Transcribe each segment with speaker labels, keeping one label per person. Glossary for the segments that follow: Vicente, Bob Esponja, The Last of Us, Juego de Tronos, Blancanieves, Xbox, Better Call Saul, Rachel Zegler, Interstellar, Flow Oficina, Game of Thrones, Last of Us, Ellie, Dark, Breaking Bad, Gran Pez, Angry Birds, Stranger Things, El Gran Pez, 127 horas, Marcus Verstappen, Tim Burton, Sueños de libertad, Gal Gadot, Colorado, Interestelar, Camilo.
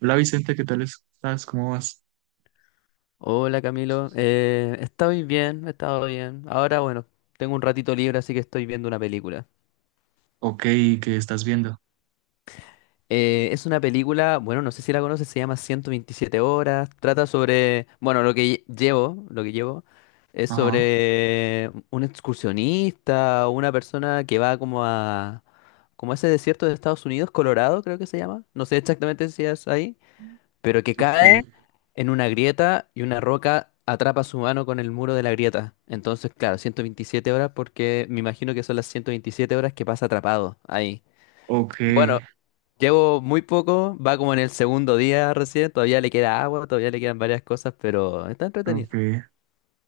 Speaker 1: Hola Vicente, ¿qué tal estás? ¿Cómo vas?
Speaker 2: Hola Camilo, estoy bien, he estado bien. Ahora, bueno, tengo un ratito libre, así que estoy viendo una película.
Speaker 1: Ok, ¿qué estás viendo?
Speaker 2: Es una película, bueno, no sé si la conoces, se llama ciento veintisiete horas. Trata sobre, bueno, llevo, lo que llevo es
Speaker 1: Ajá,
Speaker 2: sobre un excursionista, una persona que va como a ese desierto de Estados Unidos, Colorado, creo que se llama. No sé exactamente si es ahí, pero que
Speaker 1: ok,
Speaker 2: cae en una grieta y una roca atrapa su mano con el muro de la grieta. Entonces, claro, 127 horas porque me imagino que son las 127 horas que pasa atrapado ahí.
Speaker 1: ok,
Speaker 2: Bueno, llevo muy poco, va como en el segundo día recién, todavía le queda agua, todavía le quedan varias cosas, pero está entretenido.
Speaker 1: ok.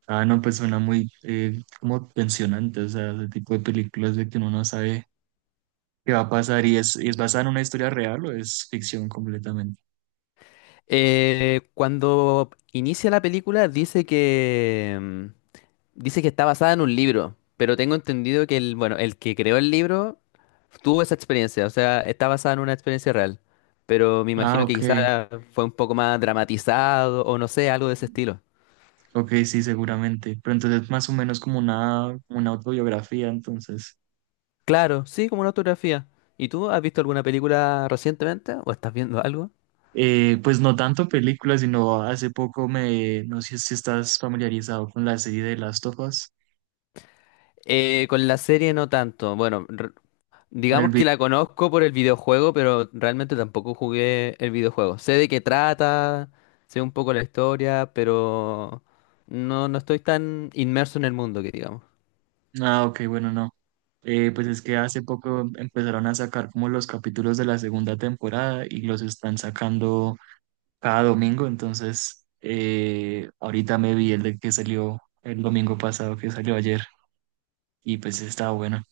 Speaker 1: Ah, no, pues suena muy como tensionante, o sea, ese tipo de películas de que uno no sabe qué va a pasar y es basada en una historia real o es ficción completamente.
Speaker 2: Cuando inicia la película dice que... mm, dice que está basada en un libro, pero tengo entendido que bueno, el que creó el libro tuvo esa experiencia, o sea, está basada en una experiencia real, pero me
Speaker 1: Ah,
Speaker 2: imagino que
Speaker 1: ok,
Speaker 2: quizá fue un poco más dramatizado o no sé, algo de ese estilo.
Speaker 1: ok, sí, seguramente. Pero entonces es más o menos como una autobiografía, entonces.
Speaker 2: Claro, sí, como una autografía. ¿Y tú has visto alguna película recientemente o estás viendo algo?
Speaker 1: Pues no tanto películas, sino hace poco no sé si estás familiarizado con la serie de Last of Us
Speaker 2: Con la serie no tanto.
Speaker 1: con el.
Speaker 2: Digamos que la conozco por el videojuego, pero realmente tampoco jugué el videojuego. Sé de qué trata, sé un poco la historia, pero no estoy tan inmerso en el mundo que digamos.
Speaker 1: Ah, ok, bueno, no. Pues es que hace poco empezaron a sacar como los capítulos de la segunda temporada y los están sacando cada domingo, entonces ahorita me vi el de que salió el domingo pasado, que salió ayer, y pues estaba bueno.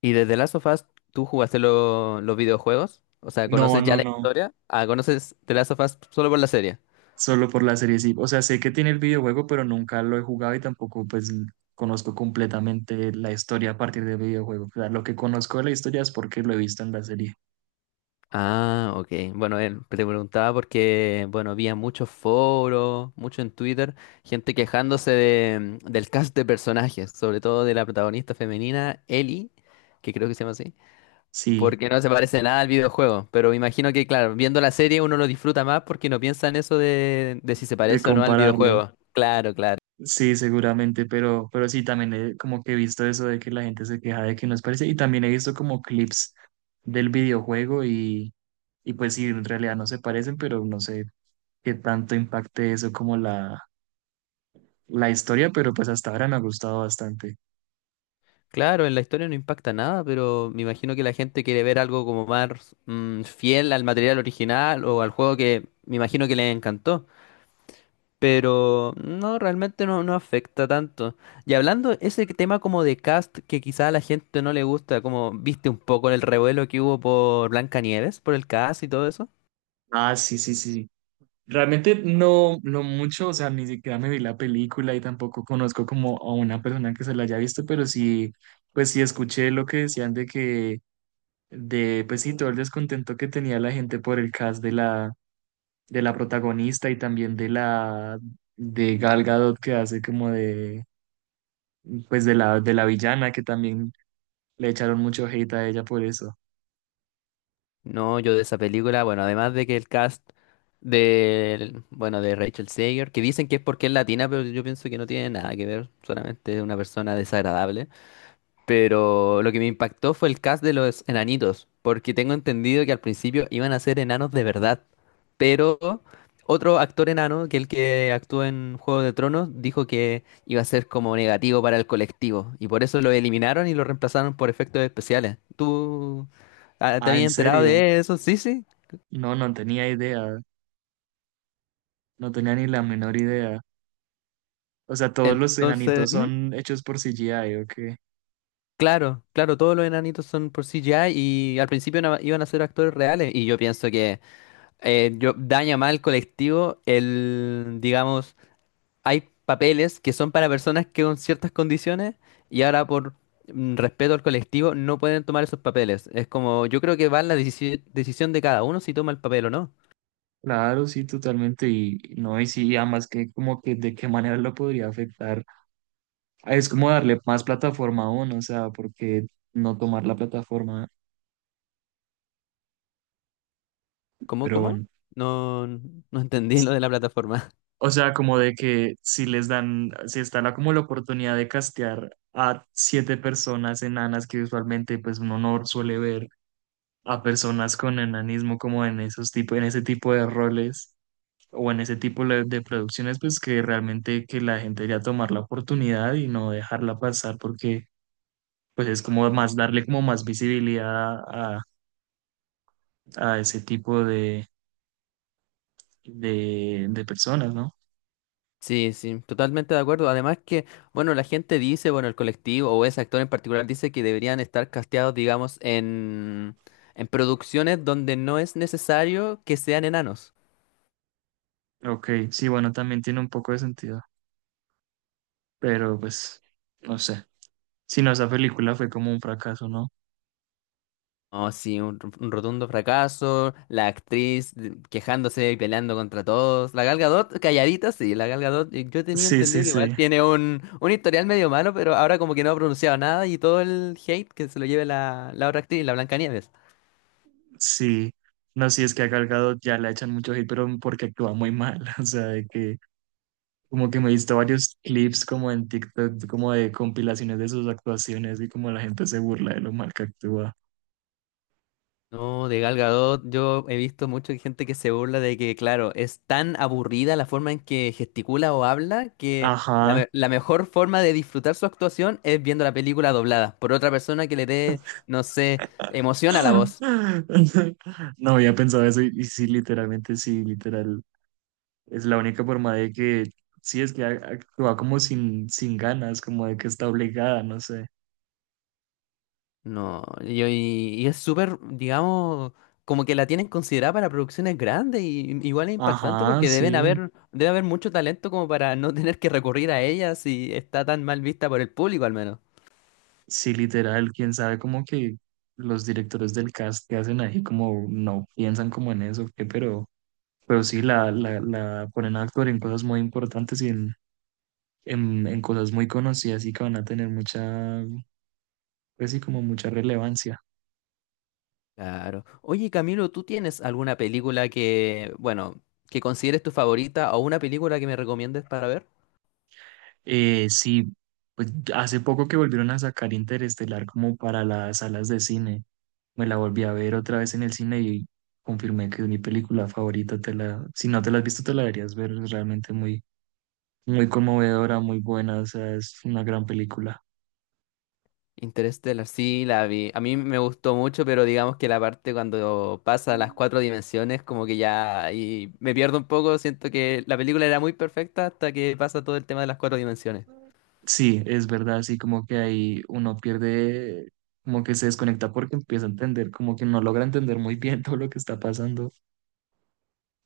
Speaker 2: ¿Y desde Last of Us tú jugaste los videojuegos? O sea,
Speaker 1: No,
Speaker 2: ¿conoces ya
Speaker 1: no,
Speaker 2: la
Speaker 1: no,
Speaker 2: historia? Ah, ¿conoces The Last of Us solo por la serie?
Speaker 1: solo por la serie, sí. O sea, sé que tiene el videojuego, pero nunca lo he jugado y tampoco pues conozco completamente la historia a partir del videojuego. O sea, lo que conozco de la historia es porque lo he visto en la serie.
Speaker 2: Ah, ok. Bueno, él te preguntaba porque, bueno, había muchos foros, mucho en Twitter, gente quejándose del cast de personajes, sobre todo de la protagonista femenina, Ellie, que creo que se llama así,
Speaker 1: Sí,
Speaker 2: porque no se parece nada al videojuego. Pero me imagino que, claro, viendo la serie uno lo disfruta más porque no piensa en eso de si se
Speaker 1: de
Speaker 2: parece o no al
Speaker 1: compararlo.
Speaker 2: videojuego. Claro, claro.
Speaker 1: Sí, seguramente, pero sí, también como que he visto eso de que la gente se queja de que no es parece y también he visto como clips del videojuego y pues sí, en realidad no se parecen, pero no sé qué tanto impacte eso como la historia, pero pues hasta ahora me ha gustado bastante.
Speaker 2: Claro, en la historia no impacta nada, pero me imagino que la gente quiere ver algo como más fiel al material original o al juego que me imagino que le encantó. Pero no, realmente no afecta tanto. Y hablando ese tema como de cast que quizá a la gente no le gusta, como viste un poco el revuelo que hubo por Blancanieves, por el cast y todo eso.
Speaker 1: Ah, sí, sí, sí. Realmente no, no mucho, o sea, ni siquiera me vi la película y tampoco conozco como a una persona que se la haya visto, pero sí, pues sí escuché lo que decían de que pues sí, todo el descontento que tenía la gente por el cast de la protagonista y también de de Gal Gadot que hace como pues de la villana que también le echaron mucho hate a ella por eso.
Speaker 2: No, yo de esa película, bueno, además de que el cast bueno, de Rachel Zegler, que dicen que es porque es latina, pero yo pienso que no tiene nada que ver, solamente es una persona desagradable. Pero lo que me impactó fue el cast de los enanitos, porque tengo entendido que al principio iban a ser enanos de verdad. Pero otro actor enano, que el que actuó en Juego de Tronos, dijo que iba a ser como negativo para el colectivo. Y por eso lo eliminaron y lo reemplazaron por efectos especiales. ¿ Te
Speaker 1: Ah,
Speaker 2: habías
Speaker 1: ¿en
Speaker 2: enterado
Speaker 1: serio?
Speaker 2: de eso? Sí, sí.
Speaker 1: No, no tenía idea, no tenía ni la menor idea. O sea, todos los
Speaker 2: Entonces,
Speaker 1: enanitos
Speaker 2: ¿mm?
Speaker 1: son hechos por CGI, ¿o qué?
Speaker 2: Claro, claro, todos los enanitos son por CGI y al principio iban a ser actores reales. Y yo pienso que, daña más al colectivo el, digamos, hay papeles que son para personas que con ciertas condiciones y ahora por respeto al colectivo no pueden tomar esos papeles. Es como, yo creo que va en la decisión de cada uno si toma el papel o no.
Speaker 1: Claro, sí, totalmente, y no, y sí, y además que como que de qué manera lo podría afectar. Es como darle más plataforma a uno, o sea, porque no tomar la plataforma,
Speaker 2: ¿Cómo,
Speaker 1: pero
Speaker 2: cómo?
Speaker 1: bueno.
Speaker 2: No, no entendí lo de la plataforma.
Speaker 1: O sea, como de que si les dan, si está la, como la oportunidad de castear a siete personas enanas que usualmente pues uno no suele ver a personas con enanismo como en esos tipo, en ese tipo de roles o en ese tipo de producciones, pues que realmente que la gente debería tomar la oportunidad y no dejarla pasar porque pues es como más darle como más visibilidad a, a ese tipo de personas, ¿no?
Speaker 2: Sí, sí, totalmente de acuerdo. Además que, bueno, la gente dice, bueno, el colectivo o ese actor en particular dice que deberían estar casteados, digamos, en producciones donde no es necesario que sean enanos.
Speaker 1: Ok, sí, bueno, también tiene un poco de sentido, pero pues, no sé. Si no, esa película fue como un fracaso, ¿no?
Speaker 2: Oh, sí, un rotundo fracaso, la actriz quejándose y peleando contra todos, la Gal Gadot calladita, sí, la Gal Gadot, yo tenía
Speaker 1: Sí,
Speaker 2: entendido
Speaker 1: sí,
Speaker 2: que igual
Speaker 1: sí,
Speaker 2: tiene un historial medio malo, pero ahora como que no ha pronunciado nada y todo el hate que se lo lleve la otra actriz, la Blancanieves.
Speaker 1: sí. No, sí, es que a Gal Gadot ya la echan mucho hate, pero porque actúa muy mal, o sea, de que como que me he visto varios clips como en TikTok, como de compilaciones de sus actuaciones y como la gente se burla de lo mal que actúa.
Speaker 2: No, de Gal Gadot, yo he visto mucha gente que se burla de que, claro, es tan aburrida la forma en que gesticula o habla que
Speaker 1: Ajá.
Speaker 2: la mejor forma de disfrutar su actuación es viendo la película doblada por otra persona que le dé, no sé, emoción a la voz.
Speaker 1: No había pensado eso y sí, literalmente, sí, literal. Es la única forma de que, sí, es que actúa como sin ganas, como de que está obligada, no sé.
Speaker 2: No, y es súper, digamos, como que la tienen considerada para producciones grandes y igual es impactante
Speaker 1: Ajá,
Speaker 2: porque
Speaker 1: sí,
Speaker 2: debe haber mucho talento como para no tener que recurrir a ella si está tan mal vista por el público al menos.
Speaker 1: sí, literal, quién sabe como que los directores del cast que hacen ahí como no piensan como en eso, ¿qué? Pero sí, la ponen a actuar en cosas muy importantes y en cosas muy conocidas y que van a tener mucha, pues sí, como mucha relevancia.
Speaker 2: Claro. Oye, Camilo, ¿tú tienes alguna película que, bueno, que consideres tu favorita o una película que me recomiendes para ver?
Speaker 1: Sí, pues hace poco que volvieron a sacar Interestelar como para las salas de cine. Me la volví a ver otra vez en el cine y confirmé que es mi película favorita. Si no te la has visto, te la deberías ver. Es realmente muy, muy conmovedora, muy buena. O sea, es una gran película.
Speaker 2: Interstellar, sí, la vi. A mí me gustó mucho, pero digamos que la parte cuando pasa a las cuatro dimensiones, como que ya ahí me pierdo un poco. Siento que la película era muy perfecta hasta que pasa todo el tema de las cuatro dimensiones.
Speaker 1: Sí, es verdad, así como que ahí uno pierde, como que se desconecta porque empieza a entender, como que no logra entender muy bien todo lo que está pasando.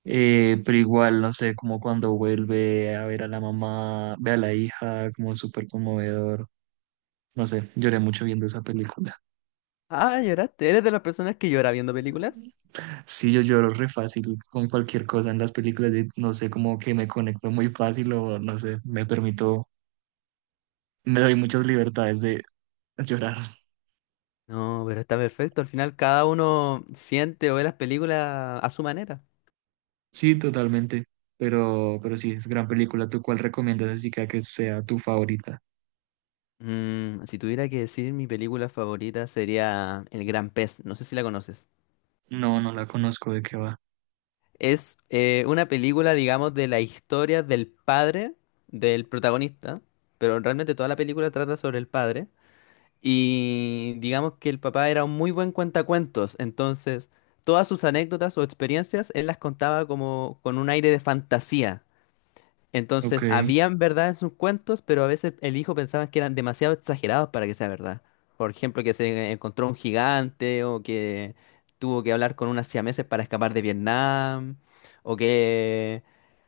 Speaker 1: Pero igual, no sé, como cuando vuelve a ver a la mamá, ve a la hija, como súper conmovedor. No sé, lloré mucho viendo esa película.
Speaker 2: Ah, lloraste. ¿Eres de las personas que llora viendo películas?
Speaker 1: Sí, yo lloro re fácil con cualquier cosa en las películas, no sé, como que me conecto muy fácil o no sé, me permito, me doy muchas libertades de llorar.
Speaker 2: No, pero está perfecto. Al final cada uno siente o ve las películas a su manera.
Speaker 1: Sí, totalmente, pero sí, es gran película. ¿Tú cuál recomiendas así que sea tu favorita?
Speaker 2: Mm, si tuviera que decir mi película favorita sería El Gran Pez, no sé si la conoces.
Speaker 1: No, no la conozco, ¿de qué va?
Speaker 2: Es una película, digamos, de la historia del padre del protagonista, pero realmente toda la película trata sobre el padre. Y digamos que el papá era un muy buen cuentacuentos, entonces todas sus anécdotas o experiencias él las contaba como con un aire de fantasía.
Speaker 1: Ok,
Speaker 2: Entonces, habían verdad en sus cuentos, pero a veces el hijo pensaba que eran demasiado exagerados para que sea verdad. Por ejemplo, que se encontró un gigante o que tuvo que hablar con unas siameses para escapar de Vietnam o que,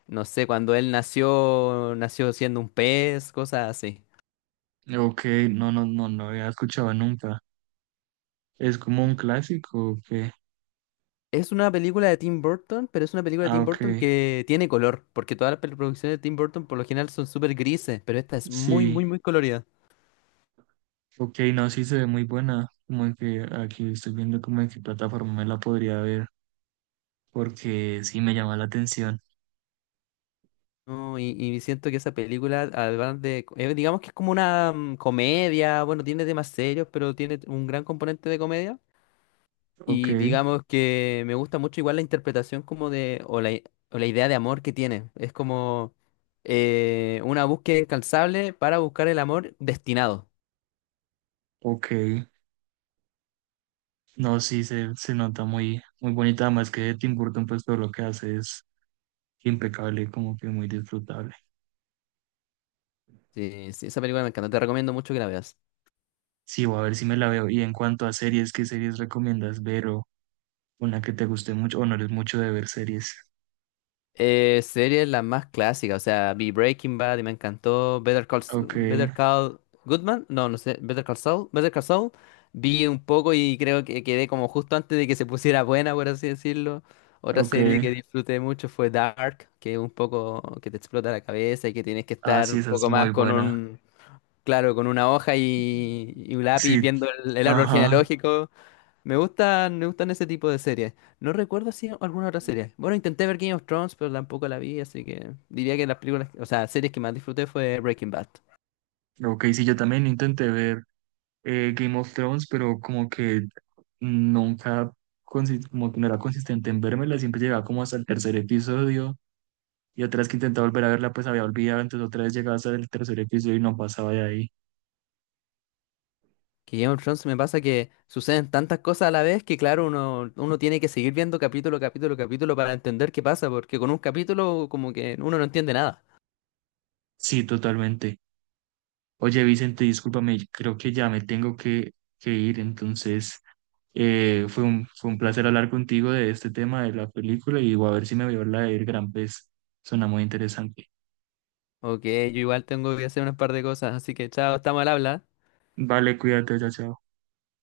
Speaker 2: no sé, cuando él nació, nació siendo un pez, cosas así.
Speaker 1: ok, no, no, no, no había escuchado nunca. ¿Es como un clásico o qué?
Speaker 2: Es una película de Tim Burton, pero es una película de
Speaker 1: Ah,
Speaker 2: Tim
Speaker 1: ok,
Speaker 2: Burton que tiene color, porque todas las producciones de Tim Burton por lo general son súper grises, pero esta es muy,
Speaker 1: sí,
Speaker 2: muy, muy colorida.
Speaker 1: ok, no, sí se ve muy buena. Como que aquí estoy viendo como en qué plataforma me la podría ver porque sí me llama la atención.
Speaker 2: No, y siento que esa película, además de, digamos que es como una comedia, bueno, tiene temas serios, pero tiene un gran componente de comedia.
Speaker 1: Ok,
Speaker 2: Y digamos que me gusta mucho igual la interpretación como de, o la, i- o la idea de amor que tiene. Es como una búsqueda incansable para buscar el amor destinado.
Speaker 1: ok. No, sí, se nota muy, muy bonita, además que Tim Burton, pues todo lo que hace es impecable, como que muy disfrutable.
Speaker 2: Sí, sí, esa película me encanta, te recomiendo mucho que la veas.
Speaker 1: Sí, voy a ver si me la veo. Y en cuanto a series, ¿qué series recomiendas ver o una que te guste mucho o no eres mucho de ver series?
Speaker 2: Serie la más clásica, o sea, vi Breaking Bad y me encantó.
Speaker 1: Ok,
Speaker 2: Better Call Goodman, no, no sé, Better Call Saul. Vi un poco y creo que quedé como justo antes de que se pusiera buena, por así decirlo. Otra
Speaker 1: ok.
Speaker 2: serie que disfruté mucho fue Dark, que es un poco que te explota la cabeza y que tienes que
Speaker 1: Ah,
Speaker 2: estar
Speaker 1: sí,
Speaker 2: un
Speaker 1: esa es
Speaker 2: poco
Speaker 1: muy
Speaker 2: más
Speaker 1: buena.
Speaker 2: claro, con una hoja y un lápiz
Speaker 1: Sí,
Speaker 2: viendo el árbol
Speaker 1: ajá.
Speaker 2: genealógico. Me gustan ese tipo de series. No recuerdo si alguna otra serie. Bueno, intenté ver Game of Thrones, pero tampoco la vi, así que diría que las películas, o sea, series que más disfruté fue Breaking Bad.
Speaker 1: Ok, sí, yo también intenté ver, Game of Thrones, pero como que nunca, como que no era consistente en vérmela, siempre llegaba como hasta el tercer episodio y otras que intentaba volver a verla pues había olvidado, entonces otra vez llegaba hasta el tercer episodio y no pasaba de ahí.
Speaker 2: Que Game of Thrones me pasa que suceden tantas cosas a la vez que, claro, uno tiene que seguir viendo capítulo para entender qué pasa, porque con un capítulo como que uno no entiende nada.
Speaker 1: Sí, totalmente. Oye, Vicente, discúlpame, creo que ya me tengo que ir, entonces fue un placer hablar contigo de este tema de la película y voy a ver si me veo la del Gran Pez, suena muy interesante.
Speaker 2: Ok, yo igual tengo que hacer unas par de cosas, así que chao, estamos al habla.
Speaker 1: Vale, cuídate, chao, chao.